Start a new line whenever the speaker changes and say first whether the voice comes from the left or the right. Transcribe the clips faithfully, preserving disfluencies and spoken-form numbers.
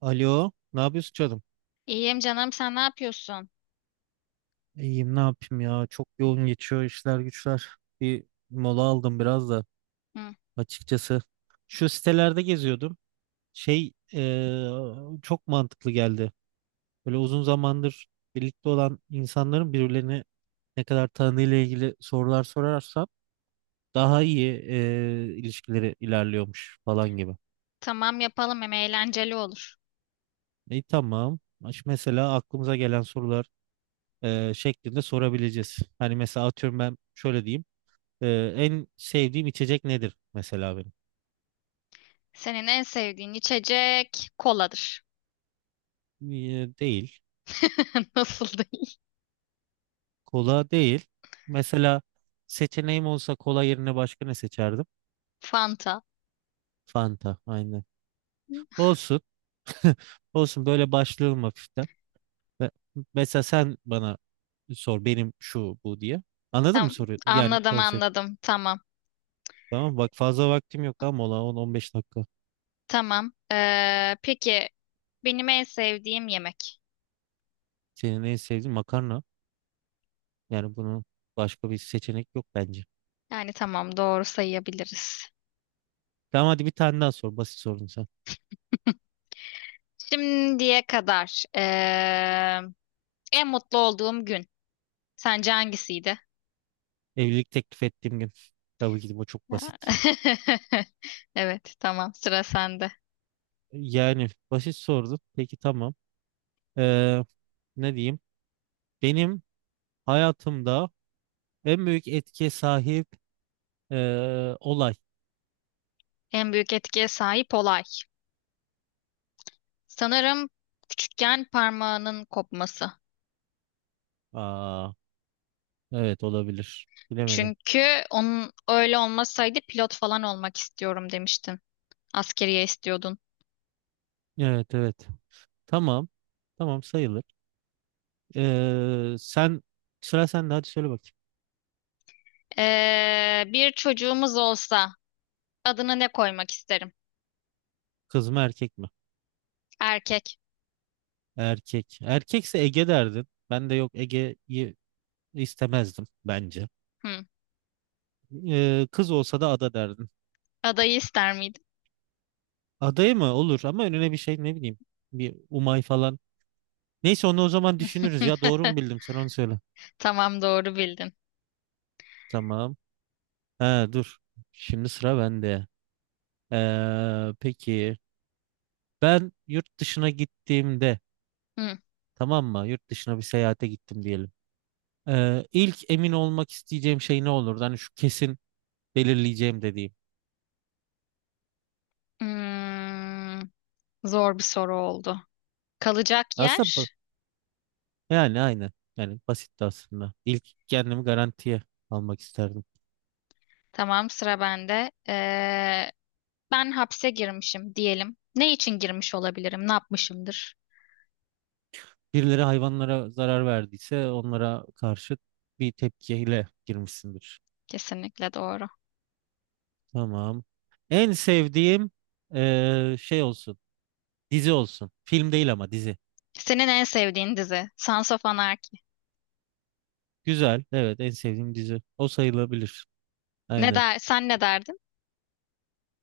right: Alo, ne yapıyorsun canım?
left: İyiyim canım, sen ne yapıyorsun?
right: İyiyim, ne yapayım ya? Çok yoğun geçiyor işler güçler. Bir mola aldım biraz da
left: Hı,
right: açıkçası. Şu sitelerde geziyordum. Şey eee, çok mantıklı geldi. Böyle uzun zamandır birlikte olan insanların birbirlerini ne kadar tanıdığıyla ilgili sorular sorarsam daha iyi eee, ilişkileri ilerliyormuş falan gibi.
left: tamam yapalım, hem eğlenceli olur.
right: İyi tamam. Aş- Mesela aklımıza gelen sorular eee, şeklinde sorabileceğiz. Hani mesela atıyorum ben şöyle diyeyim. Ee, en sevdiğim içecek nedir mesela benim?
left: Senin en sevdiğin içecek koladır.
right: Ee, değil.
left: Nasıl değil?
right: Kola değil. Mesela seçeneğim olsa kola yerine başka ne seçerdim?
left: Fanta.
right: Fanta. Aynen. Olsun. Olsun böyle başlayalım hafiften. Ve- Mesela sen bana sor benim şu bu diye. Anladın mı
left: Tamam
right: soruyu? Yani
left: anladım
right: konsept.
left: anladım tamam.
right: Tamam bak fazla vaktim yok ama mola on on beş dakika.
left: Tamam. Ee, peki benim en sevdiğim yemek.
right: Senin en sevdiğin makarna. Yani bunun başka bir seçenek yok bence.
left: Yani tamam, doğru sayabiliriz.
right: Tamam hadi bir tane daha sor. Basit sorun sen.
left: Şimdiye kadar ee, en mutlu olduğum gün. Sence hangisiydi?
right: Evlilik teklif ettiğim gün. Tabii ki de bu çok basit.
left: Evet, tamam, sıra sende.
right: Yani basit sordu. Peki tamam. Ee, ne diyeyim? Benim hayatımda en büyük etkiye sahip ee, olay.
left: En büyük etkiye sahip olay. Sanırım küçükken parmağının kopması.
right: Aa, evet olabilir. Bilemedim.
left: Çünkü onun öyle olmasaydı pilot falan olmak istiyorum demiştin. Askeriye istiyordun.
right: Evet, evet. Tamam. Tamam sayılır. Ee, sen Sıra sende, hadi söyle bakayım.
left: Ee, bir çocuğumuz olsa adını ne koymak isterim?
right: Kız mı erkek mi?
left: Erkek.
right: Erkek. Erkekse Ege derdin. Ben de yok, Ege'yi istemezdim bence.
left: Hı.
right: Ee, kız olsa da ada derdin.
left: Adayı ister miydin?
right: Adaya mı? Olur ama önüne bir şey, ne bileyim. Bir Umay falan. Neyse onu o zaman düşünürüz ya. Doğru mu bildim? Sen onu söyle.
left: Tamam, doğru bildin.
right: Tamam. He dur. Şimdi sıra bende. Ee, peki ben yurt dışına gittiğimde,
left: Hı.
right: tamam mı? Yurt dışına bir seyahate gittim diyelim. Ee, ilk emin olmak isteyeceğim şey ne olurdu? Hani şu kesin belirleyeceğim dediğim.
left: Hmm, zor bir soru oldu. Kalacak
right: Aslında ba-
left: yer.
right: Yani aynı. Yani basit de aslında. İlk kendimi garantiye almak isterdim.
left: Tamam, sıra bende. Ee, ben hapse girmişim diyelim. Ne için girmiş olabilirim? Ne yapmışımdır?
right: Birileri hayvanlara zarar verdiyse onlara karşı bir tepkiyle girmişsindir.
left: Kesinlikle doğru.
right: Tamam. En sevdiğim eee, şey olsun. Dizi olsun. Film değil ama dizi.
left: Senin en sevdiğin dizi Sons of Anarchy.
right: Güzel. Evet, en sevdiğim dizi. O sayılabilir.
left: Ne
right: Aynen.
left: der, sen ne derdin?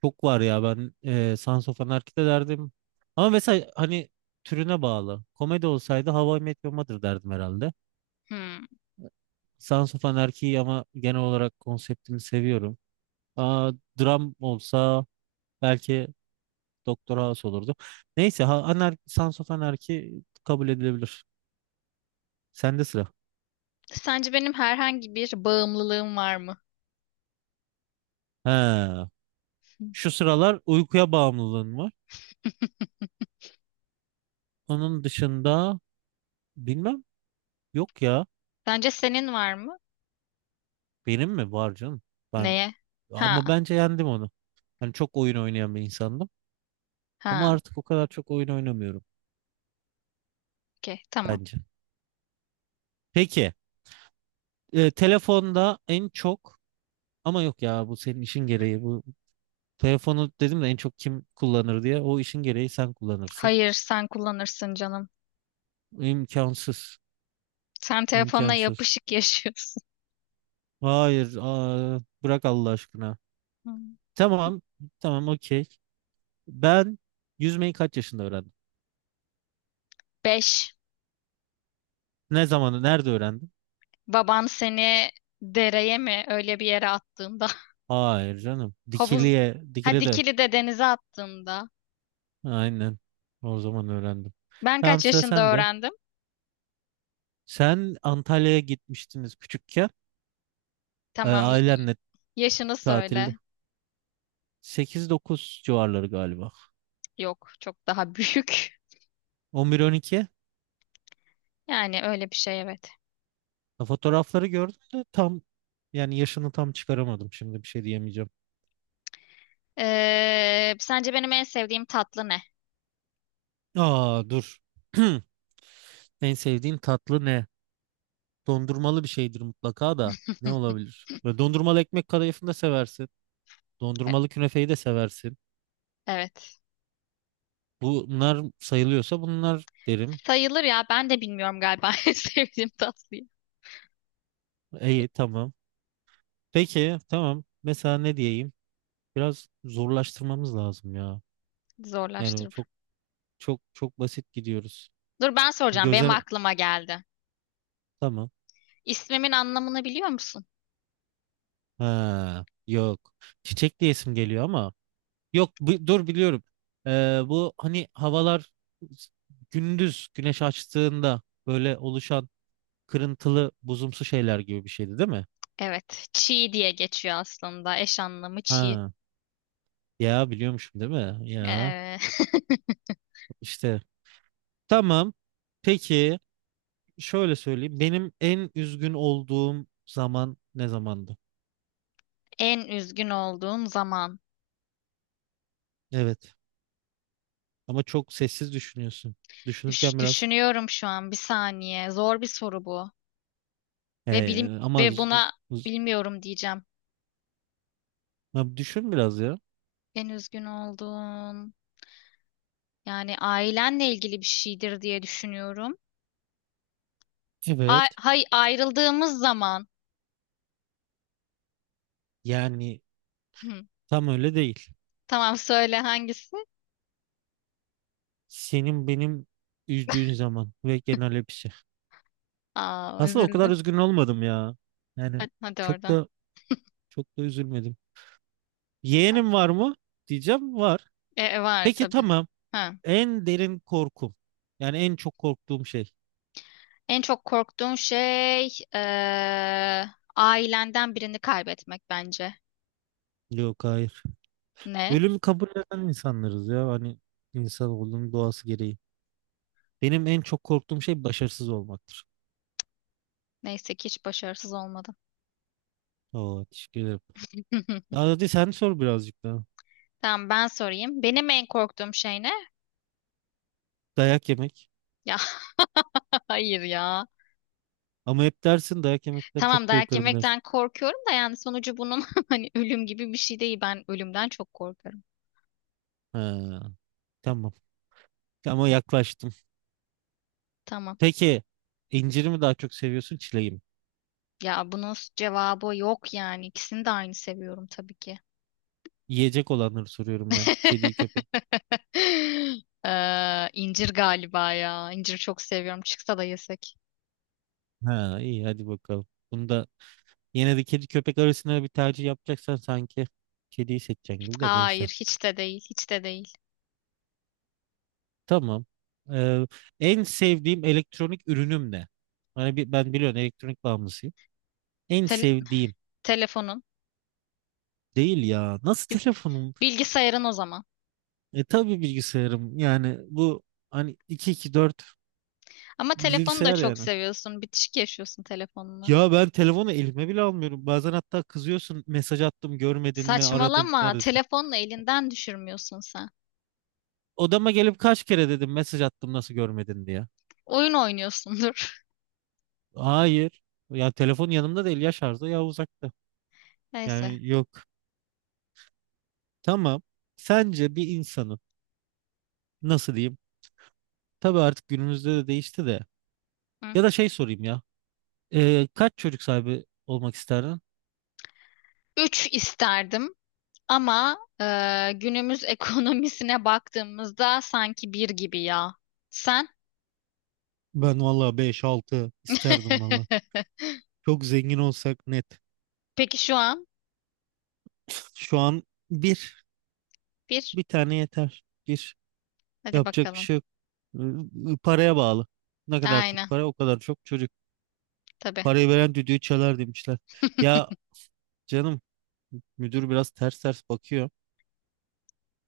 right: Çok var ya, ben eee Sons of Anarchy'de derdim. Ama mesela hani türüne bağlı. Komedi olsaydı How I Met Your Mother derdim herhalde.
left: Hmm.
right: Sons of Anarchy'yi ama genel olarak konseptini seviyorum. Aa, dram olsa belki Doktor House olurdu. Neyse ha, anar Sons of Anarchy kabul edilebilir. Sende sıra.
left: Sence benim herhangi bir bağımlılığım var mı?
right: He. Şu sıralar uykuya bağımlılığın var. Onun dışında bilmem, yok ya.
left: Sence senin var mı?
right: Benim mi var canım? Ben
left: Neye?
right: ama
left: Ha,
right: bence yendim onu. Hani çok oyun oynayan bir insandım. Ama
left: ha.
right: artık o kadar çok oyun oynamıyorum
left: Okey, tamam.
right: bence. Peki, e, telefonda en çok, ama yok ya, bu senin işin gereği. Bu telefonu dedim de en çok kim kullanır diye. O işin gereği sen kullanırsın.
left: Hayır, sen kullanırsın canım.
right: İmkansız.
left: Sen telefonla
right: İmkansız.
left: yapışık yaşıyorsun.
right: Hayır, aa, bırak Allah aşkına.
left: Hmm.
right: Tamam, tamam, okey. Ben yüzmeyi kaç yaşında öğrendim?
left: Beş.
right: Ne zamanı, nerede öğrendim?
left: Baban seni dereye mi öyle bir yere attığında.
right: Hayır canım.
left: Havuz,
right: Dikili'ye,
left: ha
right: Dikili'de.
left: dikili de denize attığında.
right: Aynen. O zaman öğrendim.
left: Ben
right: Tamam
left: kaç
right: sıra
left: yaşında
right: sende.
left: öğrendim?
right: Sen Antalya'ya gitmiştiniz küçükken. e,
left: Tamam, y- y-
right: Ailenle
left: yaşını
right: tatilde.
left: söyle.
right: Sekiz dokuz civarları galiba.
left: Yok, çok daha büyük.
right: On bir on iki.
left: Yani öyle bir şey, evet.
right: Fotoğrafları gördüm de tam, yani yaşını tam çıkaramadım. Şimdi bir şey diyemeyeceğim.
left: Ee, sence benim en sevdiğim tatlı ne?
right: Aa dur. En sevdiğin tatlı ne? Dondurmalı bir şeydir mutlaka da. Ne olabilir? Ve dondurmalı ekmek kadayıfını da seversin.
left: E-
right: Dondurmalı künefeyi de seversin.
left: Evet.
right: Bunlar sayılıyorsa bunlar derim.
left: Sayılır ya. Ben de bilmiyorum galiba en sevdiğim tatlıyı.
right: İyi tamam. Peki tamam. Mesela ne diyeyim? Biraz zorlaştırmamız lazım ya. Yani
left: Zorlaştırır.
right: çok çok çok basit gidiyoruz.
left: Dur, ben soracağım. Benim
right: Göze
left: aklıma geldi.
right: tamam.
left: İsmimin anlamını biliyor musun?
right: Ha, yok. Çiçek diye isim geliyor ama. Yok bu- Dur biliyorum. Ee, bu hani havalar gündüz güneş açtığında böyle oluşan kırıntılı buzumsu şeyler gibi bir şeydi, değil mi?
left: Evet. Çiğ diye geçiyor aslında. Eş anlamı çiğ.
right: Ha, ya biliyormuşum değil mi? Ya
left: Ee,
right: işte tamam. Peki şöyle söyleyeyim. Benim en üzgün olduğum zaman ne zamandı?
left: En üzgün olduğun zaman.
right: Evet. Ama çok sessiz düşünüyorsun.
left: Düş-
right: Düşünürken biraz.
left: düşünüyorum şu an, bir saniye. Zor bir soru bu. Ve bilim
right: Ee, ama
left: ve
right: z-
left: buna
right: z-
left: bilmiyorum diyeceğim.
right: Ya düşün biraz ya.
left: En üzgün olduğun, yani ailenle ilgili bir şeydir diye düşünüyorum.
right: Evet.
left: Ay, hay ayrıldığımız zaman.
right: Yani
left: Hı.
right: tam öyle değil.
left: Tamam, söyle hangisi?
right: Senin benim üzdüğün zaman ve genel hepsi.
left: Aa,
right: Aslında o kadar
left: üzüldüm.
right: üzgün olmadım ya. Yani
left: Hadi, hadi
right: çok
left: oradan.
right: da çok da üzülmedim. Yeğenim var mı? Diyeceğim var.
left: E, e, var
right: Peki
left: tabii.
right: tamam.
left: Ha.
right: En derin korkum. Yani en çok korktuğum şey.
left: En çok korktuğun şey eee, ailenden birini kaybetmek bence.
right: Yok, hayır.
left: Ne?
right: Ölümü kabul eden insanlarız ya. Hani insan olduğunun doğası gereği. Benim en çok korktuğum şey başarısız olmaktır.
left: Neyse ki hiç başarısız olmadım.
right: Oo, teşekkür ederim. Daha hadi sen sor birazcık daha.
left: Tamam, ben sorayım. Benim en korktuğum şey ne?
right: Dayak yemek.
left: Ya, hayır ya.
right: Ama hep dersin dayak yemekten çok
left: Tamam, dayak
right: korkarım dersin.
left: yemekten korkuyorum da yani sonucu bunun hani ölüm gibi bir şey değil. Ben ölümden çok korkarım.
right: Ha, tamam. Ama yaklaştım.
left: Tamam.
right: Peki inciri mi daha çok seviyorsun, çileği mi?
left: Ya bunun cevabı yok yani. İkisini de aynı seviyorum tabii ki.
right: Yiyecek olanları soruyorum ben. Kediyi köpek.
left: Ee, incir galiba ya. İncir çok seviyorum. Çıksa da yesek.
right: Ha iyi, hadi bakalım. Bunda yine de kedi köpek arasında bir tercih yapacaksan sanki kediyi seçeceksin gibi, de neyse.
left: Hayır, hiç de değil, hiç de değil.
right: Tamam. Ee, en sevdiğim elektronik ürünüm ne? Hani bi- ben biliyorum elektronik bağımlısıyım. En
left: Te-
right: sevdiğim
left: Telefonun.
right: değil ya. Nasıl telefonum?
left: Bilgisayarın o zaman.
right: E tabii bilgisayarım. Yani bu hani iki iki-dört
left: Ama telefonu da
right: bilgisayar
left: çok
right: yani.
left: seviyorsun. Bitişik yaşıyorsun telefonla.
right: Ya ben telefonu elime bile almıyorum. Bazen hatta kızıyorsun, mesaj attım görmedin mi, aradım
left: Saçmalama.
right: neredesin?
left: Telefonla elinden düşürmüyorsun sen.
right: Odama gelip kaç kere dedim mesaj attım nasıl görmedin diye.
left: Oyun oynuyorsundur.
right: Hayır. Ya telefon yanımda değil, ya şarjda ya uzakta.
left: Neyse.
right: Yani yok. Tamam. Sence bir insanın nasıl diyeyim? Tabii artık günümüzde de değişti de.
left: Hı.
right: Ya da şey sorayım ya. Ee, kaç çocuk sahibi olmak isterdin?
left: Üç isterdim ama e, günümüz ekonomisine baktığımızda sanki bir gibi ya. Sen?
right: Ben valla beş altı isterdim valla. Çok zengin olsak net.
left: Peki şu an
right: Şu an bir.
left: bir.
right: Bir tane yeter. Bir.
left: Hadi
right: Yapacak bir
left: bakalım.
right: şey. Iı, Paraya bağlı. Ne kadar çok
left: Aynen.
right: para o kadar çok çocuk.
left: Tabii.
right: Parayı veren düdüğü çalar demişler. Ya canım, müdür biraz ters ters bakıyor.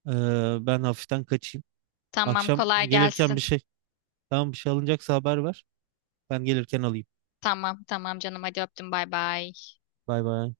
right: Ee, ben hafiften kaçayım.
left: Tamam,
right: Akşam
left: kolay
right: gelirken
left: gelsin.
right: bir şey. Tamam bir şey alınacaksa haber ver. Ben gelirken alayım.
left: Tamam, tamam canım, hadi öptüm, bay bay.
right: Bay bay.